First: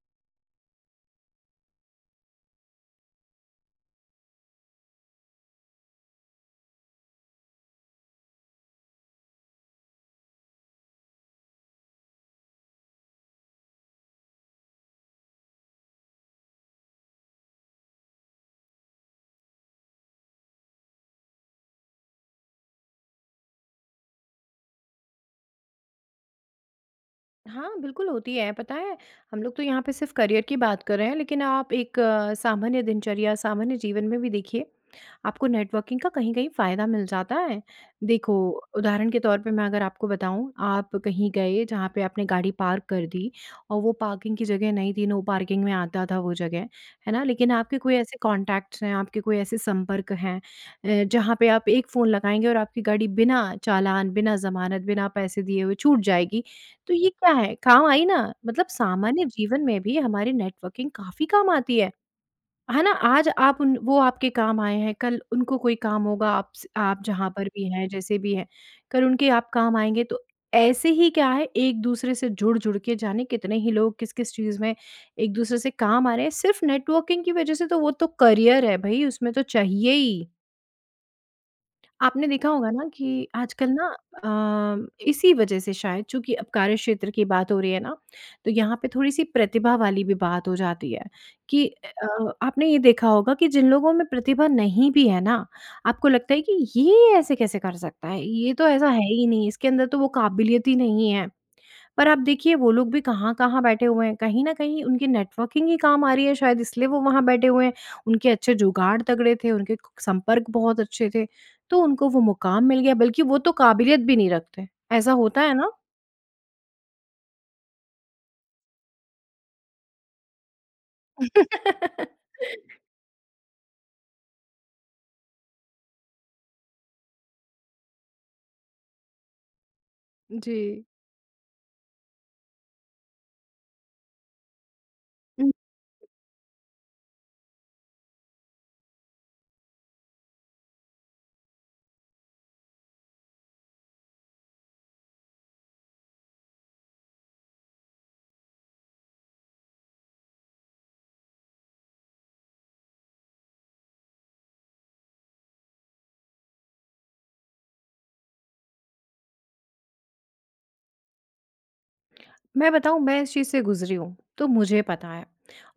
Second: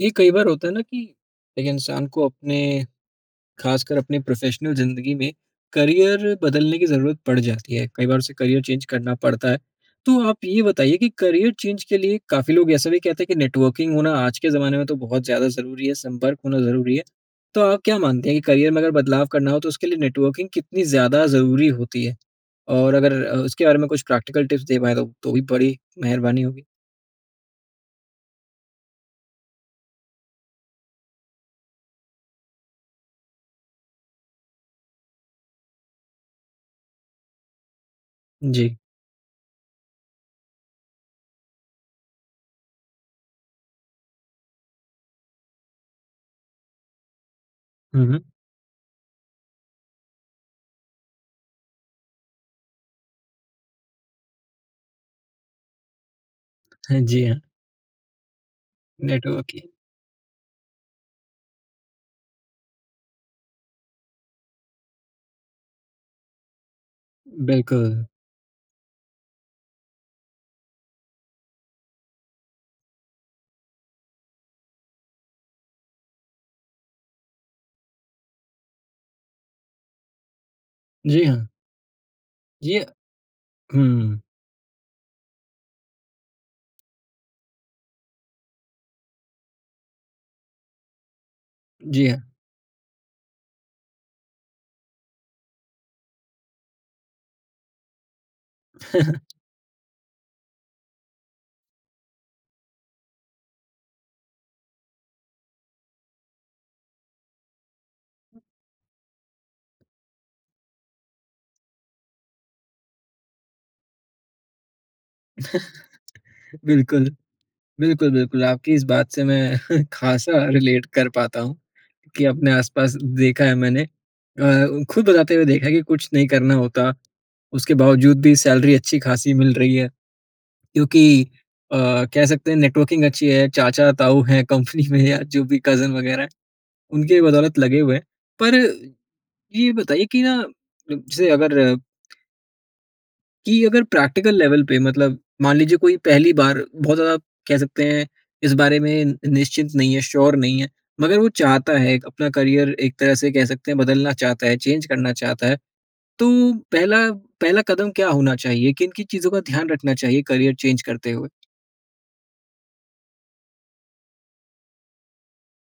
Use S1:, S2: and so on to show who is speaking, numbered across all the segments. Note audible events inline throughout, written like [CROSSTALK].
S1: ये कई बार होता है ना कि, एक इंसान को अपने ख़ासकर अपनी प्रोफ़ेशनल ज़िंदगी में करियर बदलने की ज़रूरत पड़ जाती है। कई बार उसे करियर चेंज़ करना पड़ता है। तो आप ये बताइए कि करियर चेंज के लिए काफ़ी लोग ऐसा भी कहते हैं कि नेटवर्किंग होना आज के ज़माने में तो बहुत ज़्यादा ज़रूरी है, संपर्क होना ज़रूरी है। तो आप क्या मानते हैं कि करियर में अगर बदलाव करना हो तो उसके लिए नेटवर्किंग कितनी ज़्यादा ज़रूरी होती है? और अगर अ, उसके बारे में कुछ प्रैक्टिकल टिप्स दे पाएँ तो तो भी बड़ी मेहरबानी होगी?
S2: हाँ, बिल्कुल होती है, पता है हम लोग तो यहाँ पे सिर्फ़ करियर की बात कर रहे हैं। लेकिन आप एक सामान्य दिनचर्या, सामान्य जीवन में भी देखिए, आपको नेटवर्किंग का कहीं-कहीं फ़ायदा मिल जाता है। देखो
S1: जी।
S2: उदाहरण के तौर पे मैं अगर आपको बताऊँ। आप कहीं गए जहाँ पे आपने गाड़ी पार्क कर दी और वो पार्किंग की जगह नहीं थी नो पार्किंग में आता था वो जगह। है ना? लेकिन आपके कोई
S1: हुँ,
S2: ऐसे
S1: हुँ।
S2: कॉन्टैक्ट्स हैं, आपके कोई ऐसे संपर्क हैं अ, जहाँ पे आप एक फ़ोन लगाएँगे और आपकी गाड़ी बिना चालान, बिना ज़मानत, बिना पैसे दिए हुए छूट जाएगी। तो
S1: हाँ,
S2: ये
S1: जी
S2: क्या
S1: हाँ।
S2: है, काम आई ना? मतलब सामान्य
S1: नेटवर्क
S2: जीवन
S1: ही।
S2: में भी हमारी नेटवर्किंग काफ़ी काम आती है। है ना? आज आप उन वो आपके काम आए हैं कल उनको कोई काम होगा, आप स आप जहाँ पर भी हैं,
S1: बिल्कुल।
S2: जैसे भी हैं कल उनके आप काम आएँगे। तो ऐसे ही क्या है एक-दूसरे से जुड़-जुड़ के जाने कितने ही लोग किस-किस चीज़ में एक-दूसरे से काम आ रहे हैं सिर्फ़ नेटवर्किंग की वज़ह से। तो वो तो करियर है भई उसमें तो चाहिए ही।
S1: जी, हाँ।
S2: आपने देखा होगा
S1: जी अ,
S2: ना कि आजकल ना
S1: हुँ।
S2: अ, इसी वजह से शायद चूँकि अब कार्यक्षेत्र की बात हो रही है ना तो यहाँ पे थोड़ी-सी प्रतिभा वाली भी बात हो जाती है कि
S1: जी
S2: अ
S1: हाँ।
S2: आपने ये देखा होगा कि जिन लोगों में प्रतिभा नहीं भी है ना आपको लगता है कि ये ऐसे कैसे कर सकता है, ये तो ऐसा है
S1: [CHUCKLES]
S2: ही नहीं इसके अंदर तो वो क़ाबिलियत ही नहीं है। पर आप देखिए वो लोग भी कहाँ-कहाँ बैठे हुए हैं कहीं न कहीं उनकी नेटवर्किंग ही काम आ रही है शायद इसलिए वो वहाँ बैठे हुए हैं। उनके अच्छे जुगाड़ तगड़े थे। उनके क संपर्क बहुत अच्छे थे तो उनको वो मुक़ाम मिल गया बल्कि वो तो क़ाबिलियत भी नहीं रखते ऐसा होता है ना?
S1: [CHUCKLES] बिल्कुल। बिल्कुल, बिल्कुल आपकी इस बात से मैं [CHUCKLES] ख़ासा रिलेट कर पाता हूँ कि अपने
S2: [LAUGHS]
S1: आसपास देखा है मैंने। अ, ख़ुद बताते हुए देखा है कि कुछ नहीं करना होता उसके बावजूद भी सैलरी अच्छी-ख़ासी मिल रही है
S2: जी।
S1: क्योंकि, अ, कह सकते हैं नेटवर्किंग अच्छी है चाचा-ताऊ हैं कंपनी में या जो
S2: हुँ।
S1: भी कज़न वग़ैरह है। उनकी बदौलत लगे हुए हैं। पर ये बताइए कि ना अ, जैसे अगर कि, अगर प्रैक्टिकल लेवल पे मतलब मान लीजिए कोई पहली बार बहुत ज्यादा कह सकते हैं इस बारे में निश्चिंत नहीं है, श्योर नहीं है। मगर वो चाहता है एक अपना करियर एक तरह से कह सकते हैं, बदलना चाहता है, चेंज करना चाहता है। तो पहला पहला कदम क्या होना चाहिए? किन-किन चीज़ों का ध्यान रखना चाहिए करियर चेंज करते हुए?
S2: मैं बताऊँ मैं इस चीज़ से गुज़री हूँ, तो मुझे पता है।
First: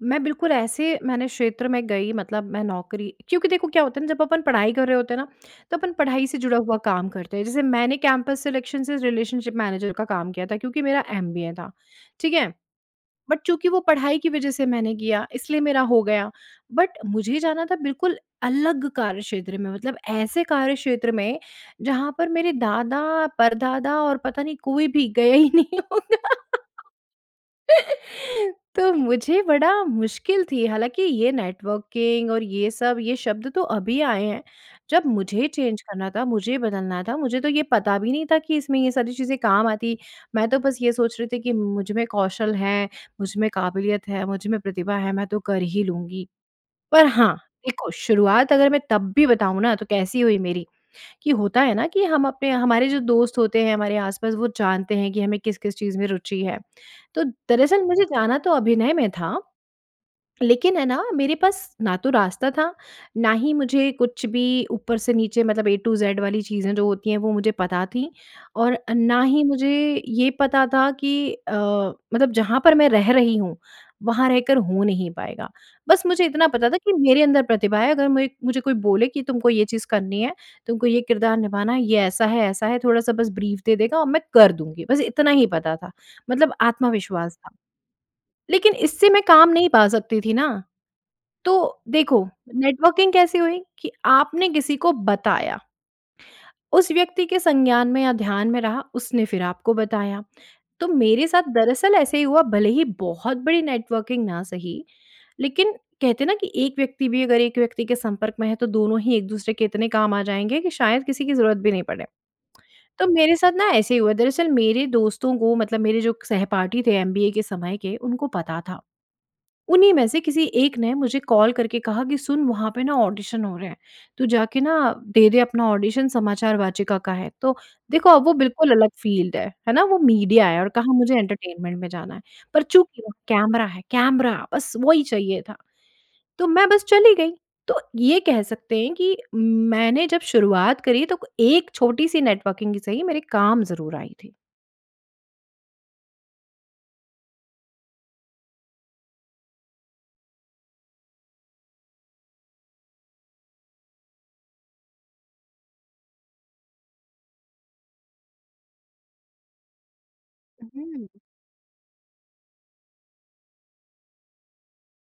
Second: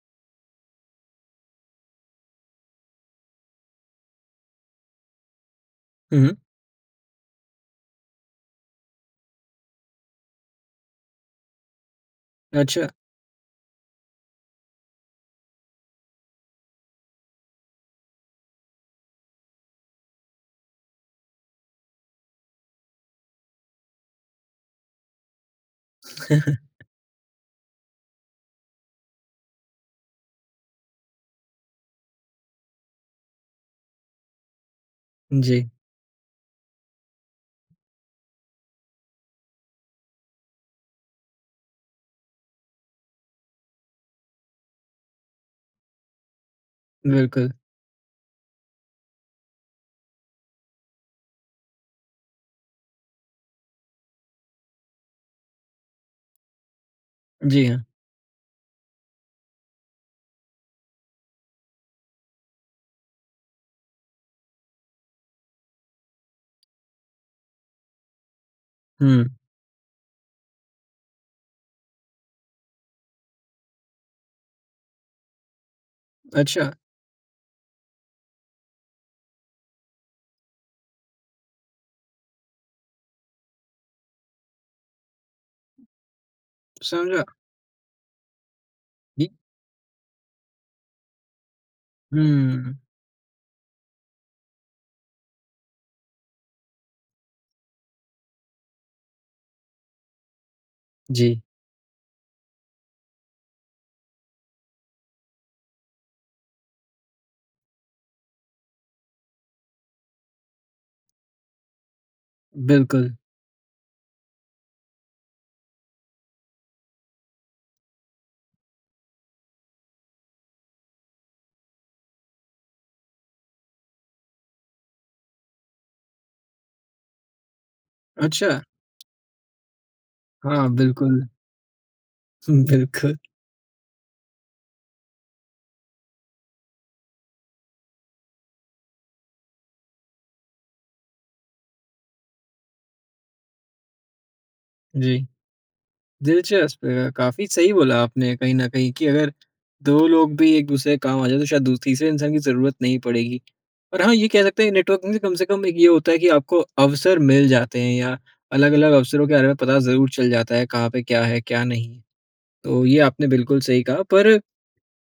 S2: मैं बिल्कुल ऐसे मैंने क्षेत्र में गई मतलब मैं नौकरी क्योंकि देखो क्या होता है ना जब अपन पढ़ाई कर रहे होते हैं ना, तो अपन पढ़ाई से
S1: हुँ।
S2: जुड़ा हुआ काम करते हैं। जैसे मैंने कैंपस सिलेक्शन से रिलेशनशिप मैनेजर का काम किया था क्योंकि मेरा एमबीए था। ठीक है?
S1: अच्छा।
S2: बट चूँकि वो पढ़ाई की वज़ह से मैंने किया इसलिए मेरा हो गया। बट मुझे जाना था बिल्कुल अलग कार्यक्षेत्र में। मतलब ऐसे कार्यक्षेत्र में जहाँ पर मेरे दादा-परदादा और पता नहीं कोई भी गया ही नहीं होगा।
S1: [CHUCKLES]
S2: [CHUCKLES] तो मुझे बड़ा मुश्किल थी हालाँकि ये नेटवर्किंग और ये सब, ये शब्द तो अभी आए हैं। जब मुझे
S1: जी।
S2: चेंज करना था, मुझे बदलना था मुझे तो ये पता भी नहीं था कि इसमें ये सारी चीज़ें काम आती। मैं तो बस ये सोच रही थी कि मुझ में कौशल है, मुझ में काबिलियत है, मुझ में प्रतिभा है मैं तो कर ही लूँगी। पर हाँ,
S1: बिल्कुल।
S2: देखो शुरुआत अगर मैं तब भी बताऊँ ना, तो कैसी हुई मेरी कि होता है ना कि हम अपने हमारे जो दोस्त होते हैं हमारे आस-पास वो जानते हैं कि हमें किस-किस चीज़ में रुचि है। तो
S1: जी,
S2: दरअसल
S1: हाँ।
S2: मुझे जाना तो अभिनय में था, लेकिन है ना मेरे पास ना तो रास्ता था, ना ही मुझे कुछ भी ऊपर से नीचे मतलब ए टू ज़ेड वाली चीज़ें जो होती हैं वो मुझे पता थी। और ना
S1: हुँ।
S2: ही मुझे ये पता था कि अ मतलब जहाँ पर मैं रह रही हूँ वहाँ रहकर हो नहीं पाएगा। बस मुझे इतना पता
S1: अच्छा।
S2: था कि मेरे अंदर प्रतिभा है अगर मैं मुझे कोई बोले कि तुमको ये चीज़ करनी है, तुमको ये किरदार निभाना है, ये ऐसा है, ऐसा है थोड़ा-सा बस ब्रीफ दे देगा और मैं कर दूँगी, बस इतना ही पता था, मतलब
S1: समझा।
S2: आत्मविश्वास था। लेकिन इससे मैं
S1: जी।
S2: काम नहीं पा सकती थी ना। तो देखो,
S1: हुँ।
S2: नेटवर्किंग कैसी हुई कि आपने किसी को बताया उस व्यक्ति के संज्ञान में या ध्यान में रहा उसने फ़िर आपको बताया। तो मेरे
S1: जी।
S2: साथ दरअसल ऐसे ही हुआ भले ही बहुत बड़ी नेटवर्किंग ना सही लेकिन कहते हैं ना कि एक व्यक्ति भी अगर एक व्यक्ति के संपर्क में है। तो दोनों ही एक-दूसरे के इतने काम आ जाएँगे कि शायद किसी की ज़रूरत भी नहीं पड़े। [SMACKS LIPS] तो
S1: बिल्कुल।
S2: मेरे साथ ना ऐसे ही हुआ दरअसल मेरे दोस्तों को मतलब मेरे जो सहपाठी थे एमबीए के समय के उनको पता था। उन्हीं में से किसी एक ने मुझे कॉल करके कहा कि, "सुन वहाँ पे ना ऑडिशन हो रहे हैं। तू जाके ना दे दे अपना ऑडिशन समाचार वाचिका का है।" तो देखो अब वो
S1: अच्छा।
S2: बिल्कुल अलग फ़ील्ड है। है ना? वो मीडिया है
S1: हाँ,
S2: और कहाँ मुझे
S1: बिल्कुल।
S2: एंटरटेनमेंट में जाना है पर
S1: हुँ,
S2: चूँकि
S1: बिल्कुल।
S2: कैमरा है, कैमरा बस वही चाहिए था। तो मैं बस चली गई। तो ये कह सकते हैं कि मैंने जब शुरुआत करी तो एक छोटी-सी नेटवर्किंग ही सही मेरे काम ज़रूर आई थी।
S1: जी। दिलचस्प, अ, काफ़ी सही बोला आपने कहीं न कहीं कि अगर 2 लोग भी एक-दूसरे के काम आ जाएँ तो शायद दू तीसरे इंसान की ज़रूरत नहीं पड़ेगी। और हाँ ये कह सकते हैं नेटवर्किंग से कम से कम एक ये होता है कि आपको अवसर मिल जाते हैं या अलग-अलग अवसरों के बारे में पता ज़रूर चल जाता
S2: उ,
S1: है, कहाँ पे
S2: हुँ।
S1: क्या है? क्या नहीं? तो ये आपने बिल्कुल सही कहा पर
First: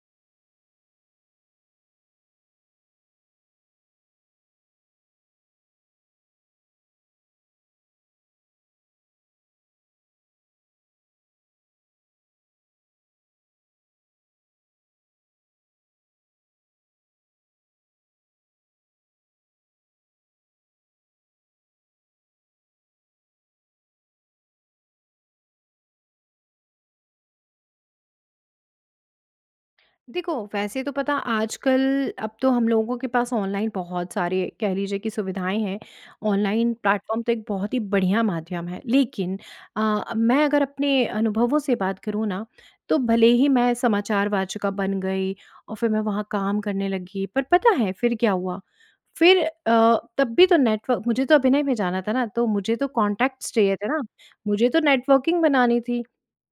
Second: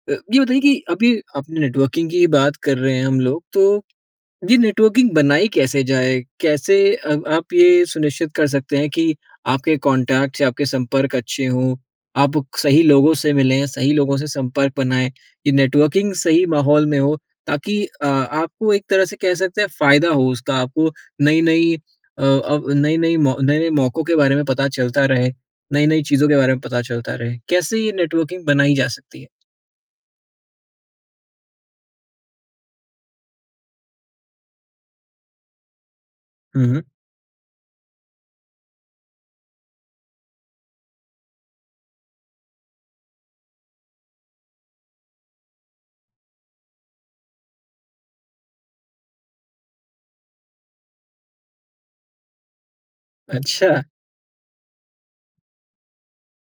S1: अ, ये बताइए कि अभी अपने नेटवर्किंग की ही बात कर रहे हैं हम लोग, तो ये नेटवर्किंग बनाई कैसे जाए? कैसे अ, आप ये सुनिश्चित कर सकते हैं कि आपके कॉन्टेक्ट्स या आपके संपर्क अच्छे हों, आप सही लोगों से मिलें सही लोगों से संपर्क बनाएँ? ये नेटवर्किंग सही माहौल में हो ताकि अ, आपको एक तरह से कह सकते हैं फ़ायदा हो उसका? आपको नई-नई अ, अब नई-नई मौ नए-नए मौकों के बारे में पता चलता रहे, नई-नई चीज़ों के बारे में पता चलता रहे, कैसे ये नेटवर्किंग बनाई जा सकती है?
S2: देखो वैसे तो पता आजकल अब तो हम लोगों के पास ऑनलाइन बहुत सारे कह लीजिए कि सुविधाएँ हैं,
S1: हुँ,
S2: ऑनलाइन
S1: हुँ।
S2: प्लेटफ़ॉर्म तो एक बहुत ही बढ़िया माध्यम है। लेकिन अ, मैं अगर अपने अनुभवों से बात करूँ ना तो भले ही मैं समाचार वाचिका बन गई और फिर मैं वहाँ काम करने लगी पर पता है फिर क्या हुआ, फिर अ, तब भी तो नेटव मुझे तो अभिनय में जाना था ना, तो मुझे तो कॉन्टैक्ट्स चाहिए
S1: अच्छा।
S2: थे ना, मुझे तो नेटवर्किंग बनानी थी।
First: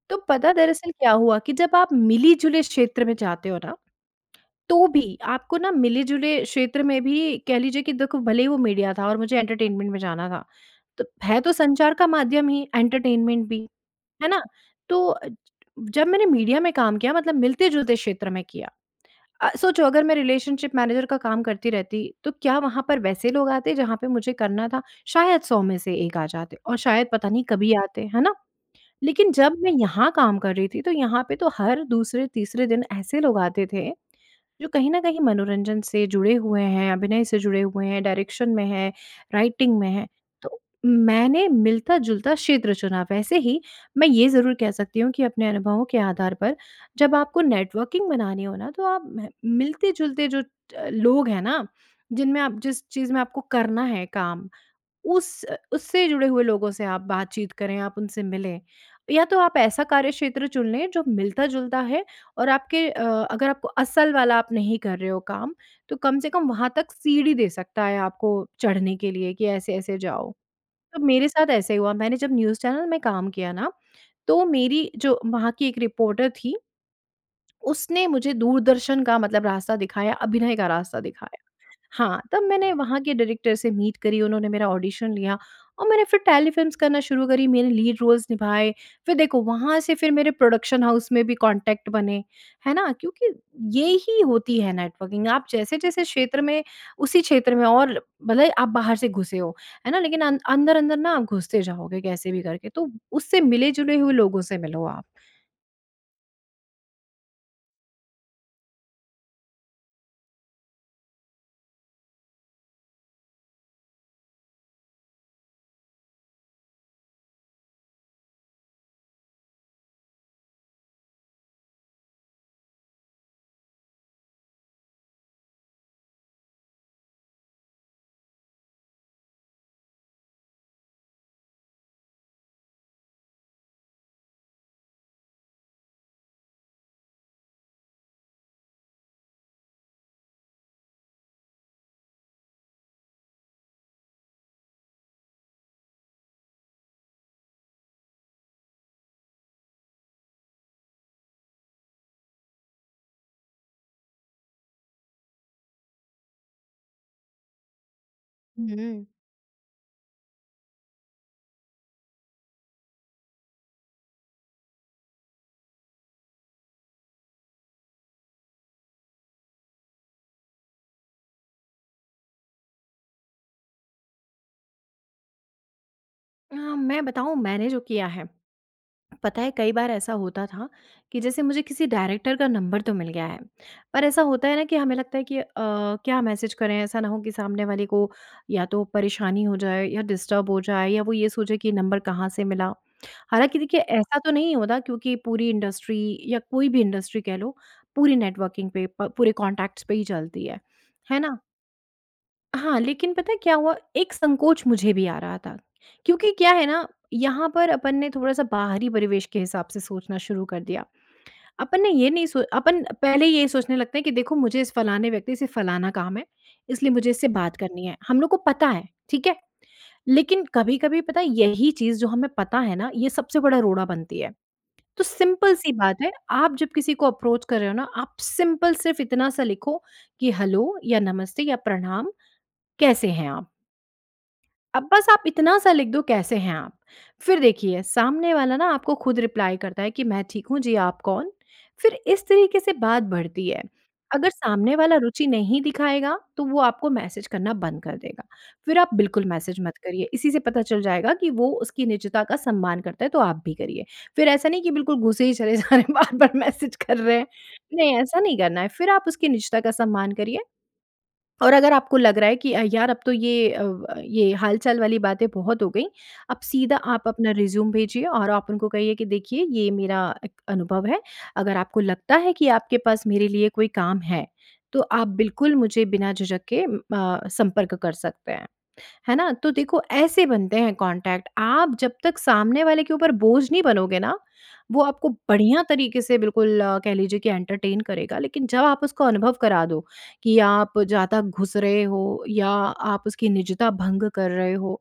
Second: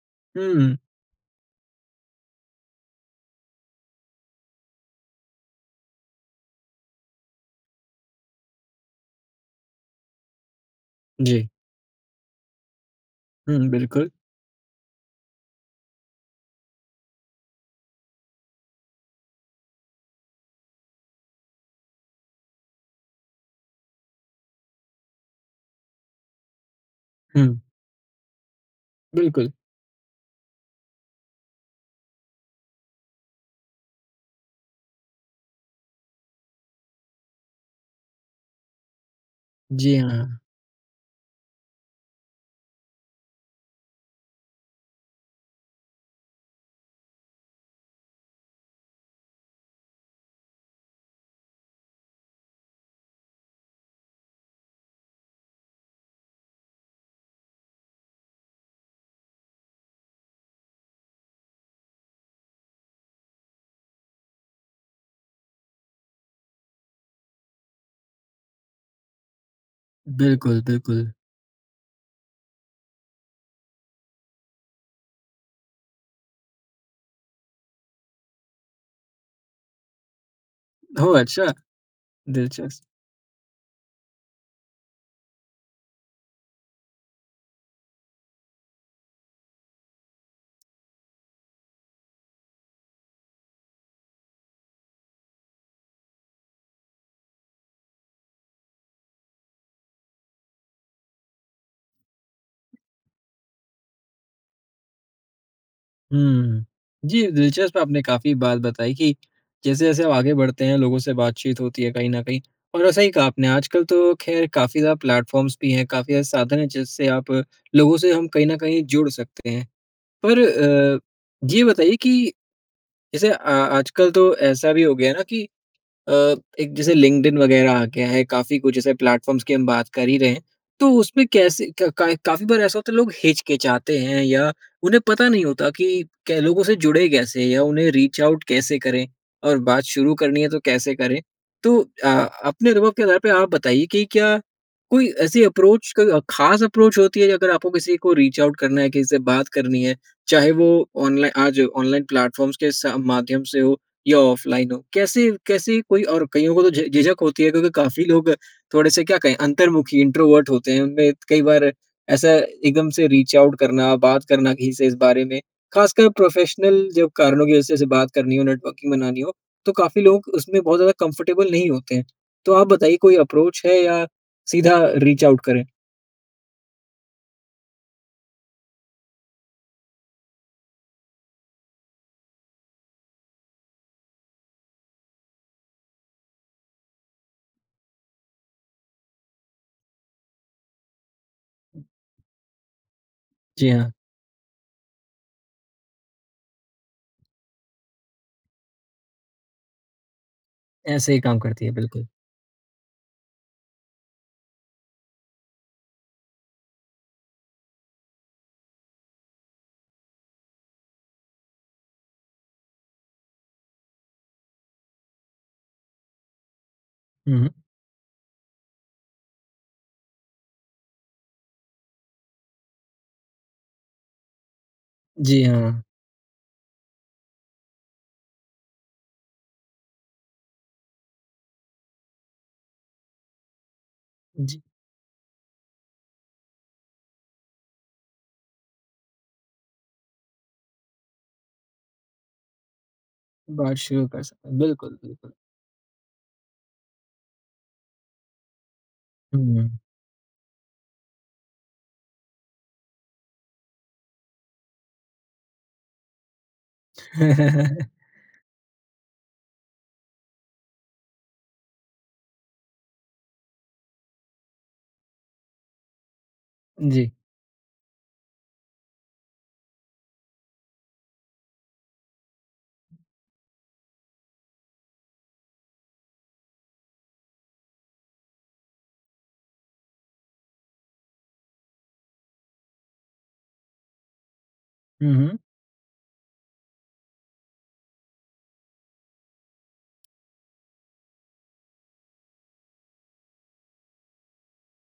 S2: तो पता
S1: हुँ।
S2: दरअसल क्या हुआ कि जब आप मिली-जुले क्षेत्र में जाते हो ना, [CLICKS TONGUE] तो भी आपको ना मिले-जुले क्षेत्र में भी कह लीजिए कि देखो भले ही वो मीडिया था और मुझे एंटरटेनमेंट में जाना था, त है
S1: जी।
S2: तो संचार का माध्यम ही एंटरटेनमेंट भी,
S1: हुँ, बिल्कुल।
S2: है ना? तो अ, जब मैंने मीडिया में काम किया मतलब मिलते-जुलते क्षेत्र में किया। अ, सोचो अगर मैं रिलेशनशिप मैनेज़र का काम करती रहती तो क्या वहाँ पर वैसे लोग आते जहाँ पे मुझे करना था? शायद 100 में से 1 आ जाते और शायद पता नहीं
S1: हुँ।
S2: कभी आते, है ना? लेकिन
S1: बिल्कुल।
S2: जब मैं यहाँ काम कर रही थी, तो यहाँ पे तो हर दूसरे-तीसरे दिन ऐसे लोग आते थे, जो कहीं न कहीं मनोरंजन से जुड़े हुए हैं, अभिनय से जुड़े हुए हैं, डायरेक्शन में है, राइटिंग में
S1: जी
S2: है,
S1: हाँ।
S2: तो मैंने मिलता-जुलता क्षेत्र चुना। वैसे ही मैं ये ज़रूर कह सकती हूँ कि अपने अनुभवों के आधार पर जब आपको नेटवर्किंग बनानी हो ना तो आप मह मिलते-जुलते जो अ, लोग हैं ना, जिनमें आप जिस चीज़ में आपको करना है काम उस अ, उससे जुड़े हुए लोगों से आप बातचीत करें, आप उनसे मिलें। या तो आप ऐसा कार्यक्षेत्र चुन लें जो मिलता-जुलता है और आपके अ, अगर आपको असल वाला आप नहीं कर रहे हो काम तो कम से कम वहाँ तक सीढ़ी दे सकता है आपको चढ़ने के लिए कि ऐसे-ऐसे जाओ।
S1: बिल्कुल,
S2: तब
S1: बिल्कुल।
S2: मेरे साथ ऐसा ही हुआ, मैंने जब न्यूज़ चैनल में काम किया ना तो मेरी जो वहाँ की एक रिपोर्टर थी। उसने मुझे दूरदर्शन का मतलब रास्ता दिखाया, अभिनय का रास्ता
S1: ओह
S2: दिखाया।
S1: अच्छा!
S2: हाँ, तब मैंने
S1: दिलचस्प।
S2: वहाँ के डायरेक्टर से मीट करी, उन्होंने मेरा ऑडिशन लिया और मैंने फिर टेलीफ़िल्म्स करना शुरू करी। मेरे लीड रोल्स निभाए, फिर देखो वहाँ से फिर मेरे प्रोडक्शन हाउस में भी कॉन्टैक्ट बने, है ना? क्योंकि ये ही होती है नेटवर्किंग। आप जैसे-जैसे क्षेत्र में उसी क्षेत्र में और ल भले ही आप बाहर से घुसे हो, है ना? लेकिन अन अंदर-अंदर ना आप घुसते जाओगे कैसे भी करके। तो उससे मिले-जुले हुए लोगों से मिलो आप।
S1: हुँ, हुँ। जी, दिलचस्प आपने काफ़ी बात बताई कि जैसे-जैसे आगे बढ़ते हैं लोगों से बातचीत होती है कहीं न कहीं और सही कहा आपने आजकल तो खैर काफ़ी ज़्यादा प्लेटफ़ॉर्म्स भी हैं काफ़ी ज़्यादा साधन है जिससे आप लोगों से हम कहीं न कहीं जुड़ सकते हैं। पर अ, ये बताइए कि जैसे अ, आजकल तो ऐसा भी हो गया है ना कि अ, एक जैसे लिंक्डइन वग़ैरह आ गया है काफ़ी कुछ ऐसे प्लेटफ़ॉर्म्स की हम बात कर ही रहे हैं तो उसमें कैसे कै का काफ़ी बार ऐसा होता है लोग हिचकिचाते हैं या उन्हें पता नहीं होता कि कै लोगों से जुड़े कैसे या उन्हें रीच आउट कैसे करें और बात शुरू करनी है तो कैसे करें? तो अ, अपने अनुभव के आधार पे आप बताइए कि क्या कोई ऐसी अप्रोच क ख़ास अप्रोच होती है अगर आपको किसी को रीच आउट करना है किसी से बात करनी है, चाहे वो ऑनलाइन आज ऑनलाइन प्लेटफ़ॉर्म्स के स माध्यम से हो या ऑफलाइन हो, कैसे कैसे कोई और कइयों को तो झि झिझक होती है क्योंकि काफ़ी लोग
S2: हुँ,
S1: थोड़े से
S2: हुँ।
S1: क्या कहें अंतर्मुखी इंट्रोवर्ट होते हैं उनमें कई बार ए ऐसा एकदम से रीच आउट करना, बात करना किसी से इस बारे में, ख़ासकर प्रोफ़ेशनल जो कारणों की वज़ह से बात करनी हो नेटवर्किंग बनानी हो, तो काफ़ी लोग उसमें बहुत ज़्यादा कंफ़र्टेबल नहीं होते हैं तो आप बताइए कोई अप्रोच है या सीधा रीच आउट करें?
S2: अ, मैं बताऊँ मैंने जो किया है। पता है कई बार ऐसा होता था कि जैसे मुझे किसी डायरेक्टर का नंबर तो मिल गया है, पर ऐसा होता है ना कि हमें लगता है कि अ, क्या मैसेज करें ऐसा ना हो कि सामने वाले को या तो परेशानी हो जाए या डिस्टर्ब हो जाए या वो ये सोचे कि नंबर कहाँ से मिला। हालाँकि
S1: जी,
S2: देखिए
S1: हाँ।
S2: ऐसा तो नहीं होता क्योंकि पूरी इंडस्ट्री या कोई भी इंडस्ट्री कह लो पूरी नेटवर्किंग पे प पूरे कॉन्टैक्ट्स पर ही चलती है।
S1: ऐसे
S2: है
S1: ही काम
S2: ना?
S1: करती है। बिल्कुल।
S2: हाँ, लेकिन पता है क्या हुआ एक संकोच मुझे भी आ रहा था। क्योंकि क्या है ना यहाँ पर अपन ने थोड़ा-सा बाहरी परिवेश के हिसाब से सोचना शुरू कर दिया अपन ने ये नहीं सो अपन पहले ये सोचने लगते हैं कि देखो मुझे इस फलाने व्यक्ति से फलाना काम है इसलिए मुझे इससे
S1: हुँ।
S2: बात करनी है। हम लोग को पता है ठीक है, लेकिन कभी-कभी पता है यही चीज़ जो हमें पता है ना ये सबसे बड़ा रोड़ा बनती है। तो
S1: जी,
S2: सिंपल सी
S1: हाँ।
S2: बात है आप जब किसी को अप्रोच कर रहे हो ना आप सिंपल सिर्फ़ इतना-सा लिखो कि हैलो या नमस्ते या प्रणाम, कैसे हैं आप।
S1: जी।
S2: अब बस आप इतना-सा लिख दो कैसे हैं आप, फ़िर देखिए सामने वाला ना आपको ख़ुद रिप्लाई करता है कि मैं ठीक हूँ जी, आप कौन? फ़िर इस तरीक़े से बात बढ़ती है।
S1: बात शुरू कर
S2: अगर
S1: सकते हैं।
S2: सामने
S1: बिल्कुल,
S2: वाला रुचि
S1: बिल्कुल।
S2: नहीं दिखाएगा तो वो आपको मैसेज करना बंद कर देगा, फ़िर आप बिल्कुल मैसेज मत
S1: हुँ।
S2: करिए। इसी से पता चल जाएगा कि वो उसकी निज़ता का सम्मान करता है तो आप भी करिए। फ़िर ऐसा नहीं कि बिल्कुल घुसे ही चले जा रहे हैं बार-बार मैसेज कर रहे हैं नहीं ऐसा नहीं
S1: [CHUCKLES]
S2: करना है फ़िर आप उसकी निज़ता का सम्मान करिए। और अगर आपको लग रहा है कि अ, यार अब तो ये अ, ब ये हाल-चाल वाली बातें बहुत हो गईं अब सीधा आप
S1: जी।
S2: अपना रेज़्यूमे भेजिए और आप उनको कहिए कि देखिए, ये मेरा अ, अनुभव है। अगर आपको लगता है कि आपके पास मेरे लिए कोई काम है तो आप बिल्कुल मुझे बिना झिझक के अ, संपर्क कर सकते हैं। है ना? तो देखो ऐसे बनते हैं कॉन्टैक्ट आप जब तक सामने वाले के ऊपर बोझ नहीं बनोगे ना वो आपको
S1: हुँ, हुँ।
S2: बढ़िया तरीक़े से बिल्कुल कह लीजिए कि एंटरटेन करेगा। लेकिन जब आप उसको अनुभव करा दो कि आप ज़्यादा घुस रहे हो या आप उसकी निज़ता भंग कर रहे हो,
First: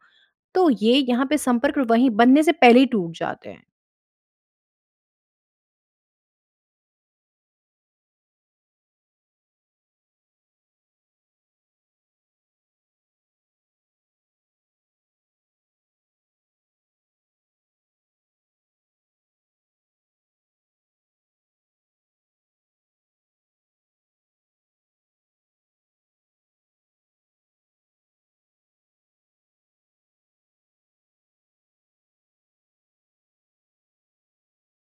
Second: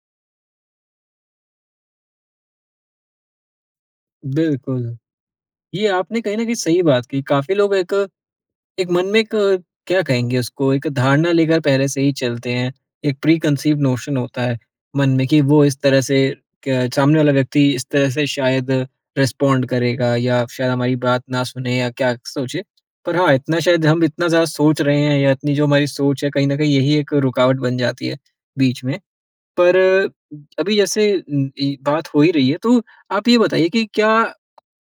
S2: तो ये यहाँ पे संपर्क वहीं बनने से पहले ही टूट जाते हैं।
S1: बिल्कुल। ये आपने कहीं न कहीं सही बात की। काफ़ी लोग एक एक मन में एक क्या कहेंगे उसको? एक धारणा लेकर पहले से ही चलते हैं। एक प्रीकन्सीव्ड नोशन होता है मन में, कि वो इस तरह से क सामने वाला व्यक्ति इस तरह से शायद रिस्पॉन्ड करेगा, या शायद हमारी बात ना सुने, या क्या सोचे। पर हाँ, इतना शायद हम इतना ज़्यादा सोच रहे हैं, या इतनी जो हमारी सोच है, कहीं न कहीं यही एक रुकावट बन जाती है, बीच में। पर अभी जैसे उम, इ बात हो ही रही है, तो आप ये बताइए कि क्या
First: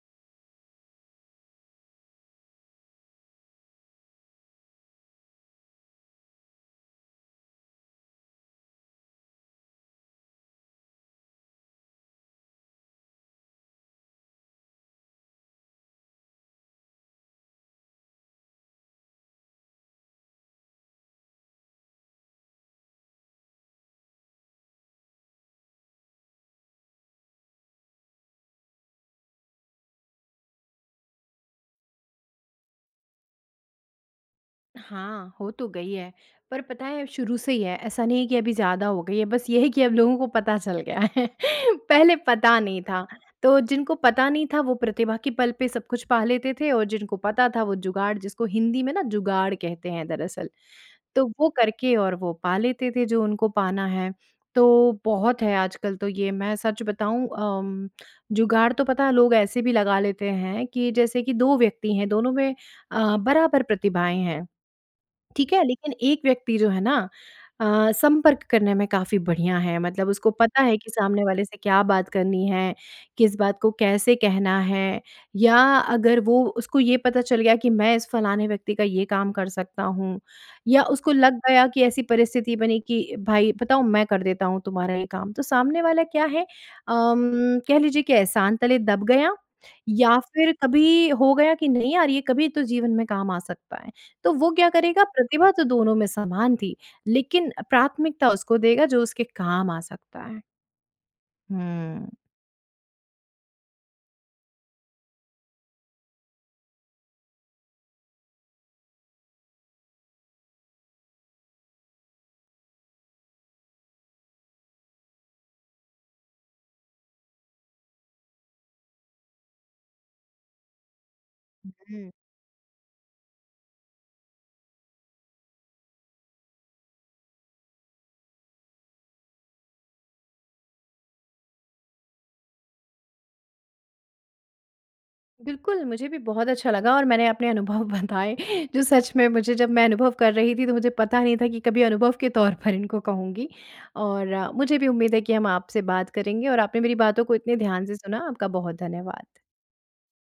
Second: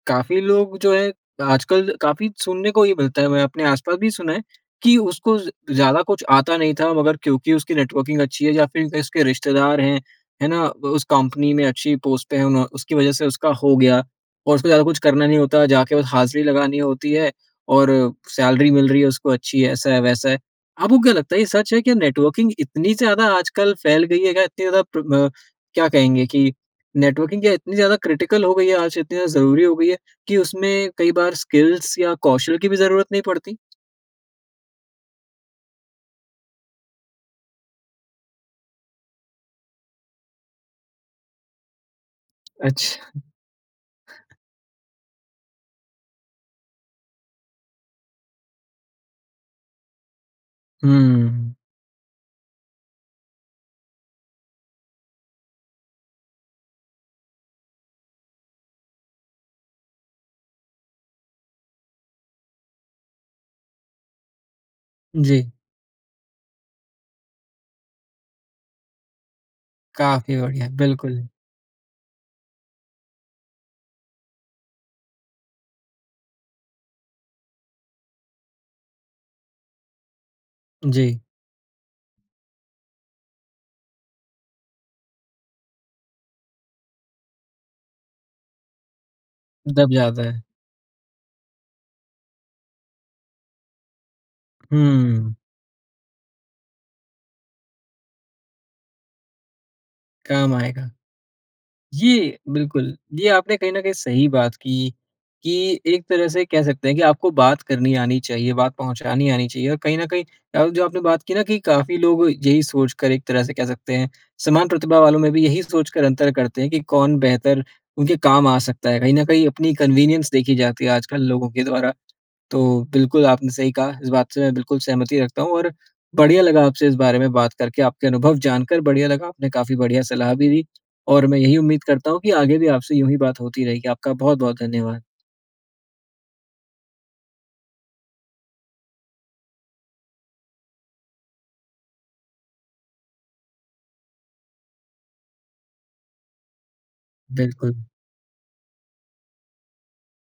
S1: काफ़ी लोग जो हैं, आजकल काफ़ी सुनने को ये मिलता है, मैंने अपने आस-पास भी सुना है कि उसको ज़ ज़्यादा कुछ आता नहीं था, मगर क्योंकि उसकी नेटवर्किंग अच्छी है या फिर कहें, उसके रिश्तेदार हैं, है ना? उस कंपनी में अच्छी पोस्ट पे हैं, उन्हों उसकी वज़ह से उसका हो गया। और उसको ज़्यादा कुछ करना नहीं होता, जाके बस हाज़री लगानी होती है, और सैलरी मिल रही है उसको अच्छी, ऐसा है, वैसा है। आपको क्या लगता है, ये सच है? क्या नेटवर्किंग इतनी ज़्यादा आजकल फैल गयी है? क्या इतनी ज़्यादा प्र ब क्या कहेंगे कि नेटवर्किंग क्या इतनी ज़्यादा क्रिटिकल हो गयी है आज, इतनी ज़्यादा ज़रूरी हो गयी है कि उसमें कई बार स्किल्स या कौशल की भी ज़रूरत नहीं पड़ती?
S2: हाँ, हो तो गई है, पर पता है शुरू से ही है ऐसा नहीं है कि अभी ज़्यादा हो गई है बस ये कि अब लोगों को पता चल गया है पहले पता नहीं था।
S1: अच्छा।
S2: तो जिनको पता नहीं था वो प्रतिभा के पल पे सब कुछ पा लेते थे और जिनको पता था वो जुगाड़ जिसको हिंदी में ना जुगाड़ कहते हैं दरअसल, तो वो
S1: हुँ।
S2: करके और वो पा लेते थे जो उनको पाना है। तो बहुत है आजकल तो ये मैं सच बताऊँ अम, जुगाड़ तो पता है लोग ऐसे भी लगा लेते हैं कि जैसे कि 2 व्यक्ति हैं, दोनों में अ, बराबर प्रतिभाएँ हैं,
S1: जी।
S2: ठीक है? लेकिन 1 व्यक्ति जो है ना अ, संपर्क करने में काफ़ी बढ़िया है मतलब उसको
S1: काफ़ी
S2: पता
S1: बढ़िया,
S2: है कि सामने
S1: बिल्कुल।
S2: वाले से क्या बात करनी है? किस बात को कैसे कहना है? या अगर वो उसको ये पता चल गया कि मैं इस फलाने व्यक्ति का ये काम कर सकता हूँ, या उसको
S1: जी।
S2: लग गया कि ऐसी परिस्थिति बनी कि भाई बताऊँ मैं कर देता हूँ तुम्हारा ये काम, तो सामने वाला क्या है? उम, कह लीजिए कि एहसान तले दब गया,
S1: दब
S2: या
S1: जाता है।
S2: फिर कभी हो गया कि नहीं यार ये कभी तो जीवन में काम आ सकता है। तो वो क्या करेगा
S1: हुँ।
S2: प्रतिभा तो दोनों में समान थी लेकिन प्राथमिकता उसको देगा जो उसके काम आ सकता है।
S1: काम आएगा।
S2: हुँ।
S1: ये बिल्कुल, ये आपने कहीं न कहीं सही बात की, कि एक तरह से कह सकते हैं कि आपको बात करनी आनी चाहिए, बात पहुँचानी आनी चाहिए और कहीं न कहीं आप जो आपने बात की ना कि काफ़ी लोग यही सोचकर एक तरह से कह सकते हैं, समान प्रतिभा वालों में भी यही सोच कर अंतर करते हैं कि कौन बेहतर उनके काम आ सकता है, कहीं न कहीं अपनी कन्वीनियंस देखी जाती है आजकल लोगों के
S2: उ,
S1: द्वारा।
S2: हुँ।
S1: तो बिल्कुल आपने सही कहा इस बात से मैं बिल्कुल सहमति रखता हूँ और बढ़िया लगा आपसे इस बारे में बात करके आपके अनुभव जानकर बढ़िया लगा, आपने काफ़ी बढ़िया सलाह भी दी। और मैं यही उम्मीद करता हूँ कि आगे भी आपसे यूँ ही बात होती रहेगी। आपका बहुत-बहुत धन्यवाद।
S2: बिल्कुल, मुझे भी बहुत अच्छा लगा और मैंने अपने अनुभव बताए जो सच में मुझे जब मैं अनुभव कर रही थी तो मुझे पता नहीं था कि कभी अनुभव के तौर पर इनको कहूँगी। और मुझे भी उम्मीद है कि हम आपसे बात करेंगे और आपने मेरी बातों को इतने ध्यान
S1: बिल्कुल।
S2: से सुना, आपका बहुत धन्यवाद।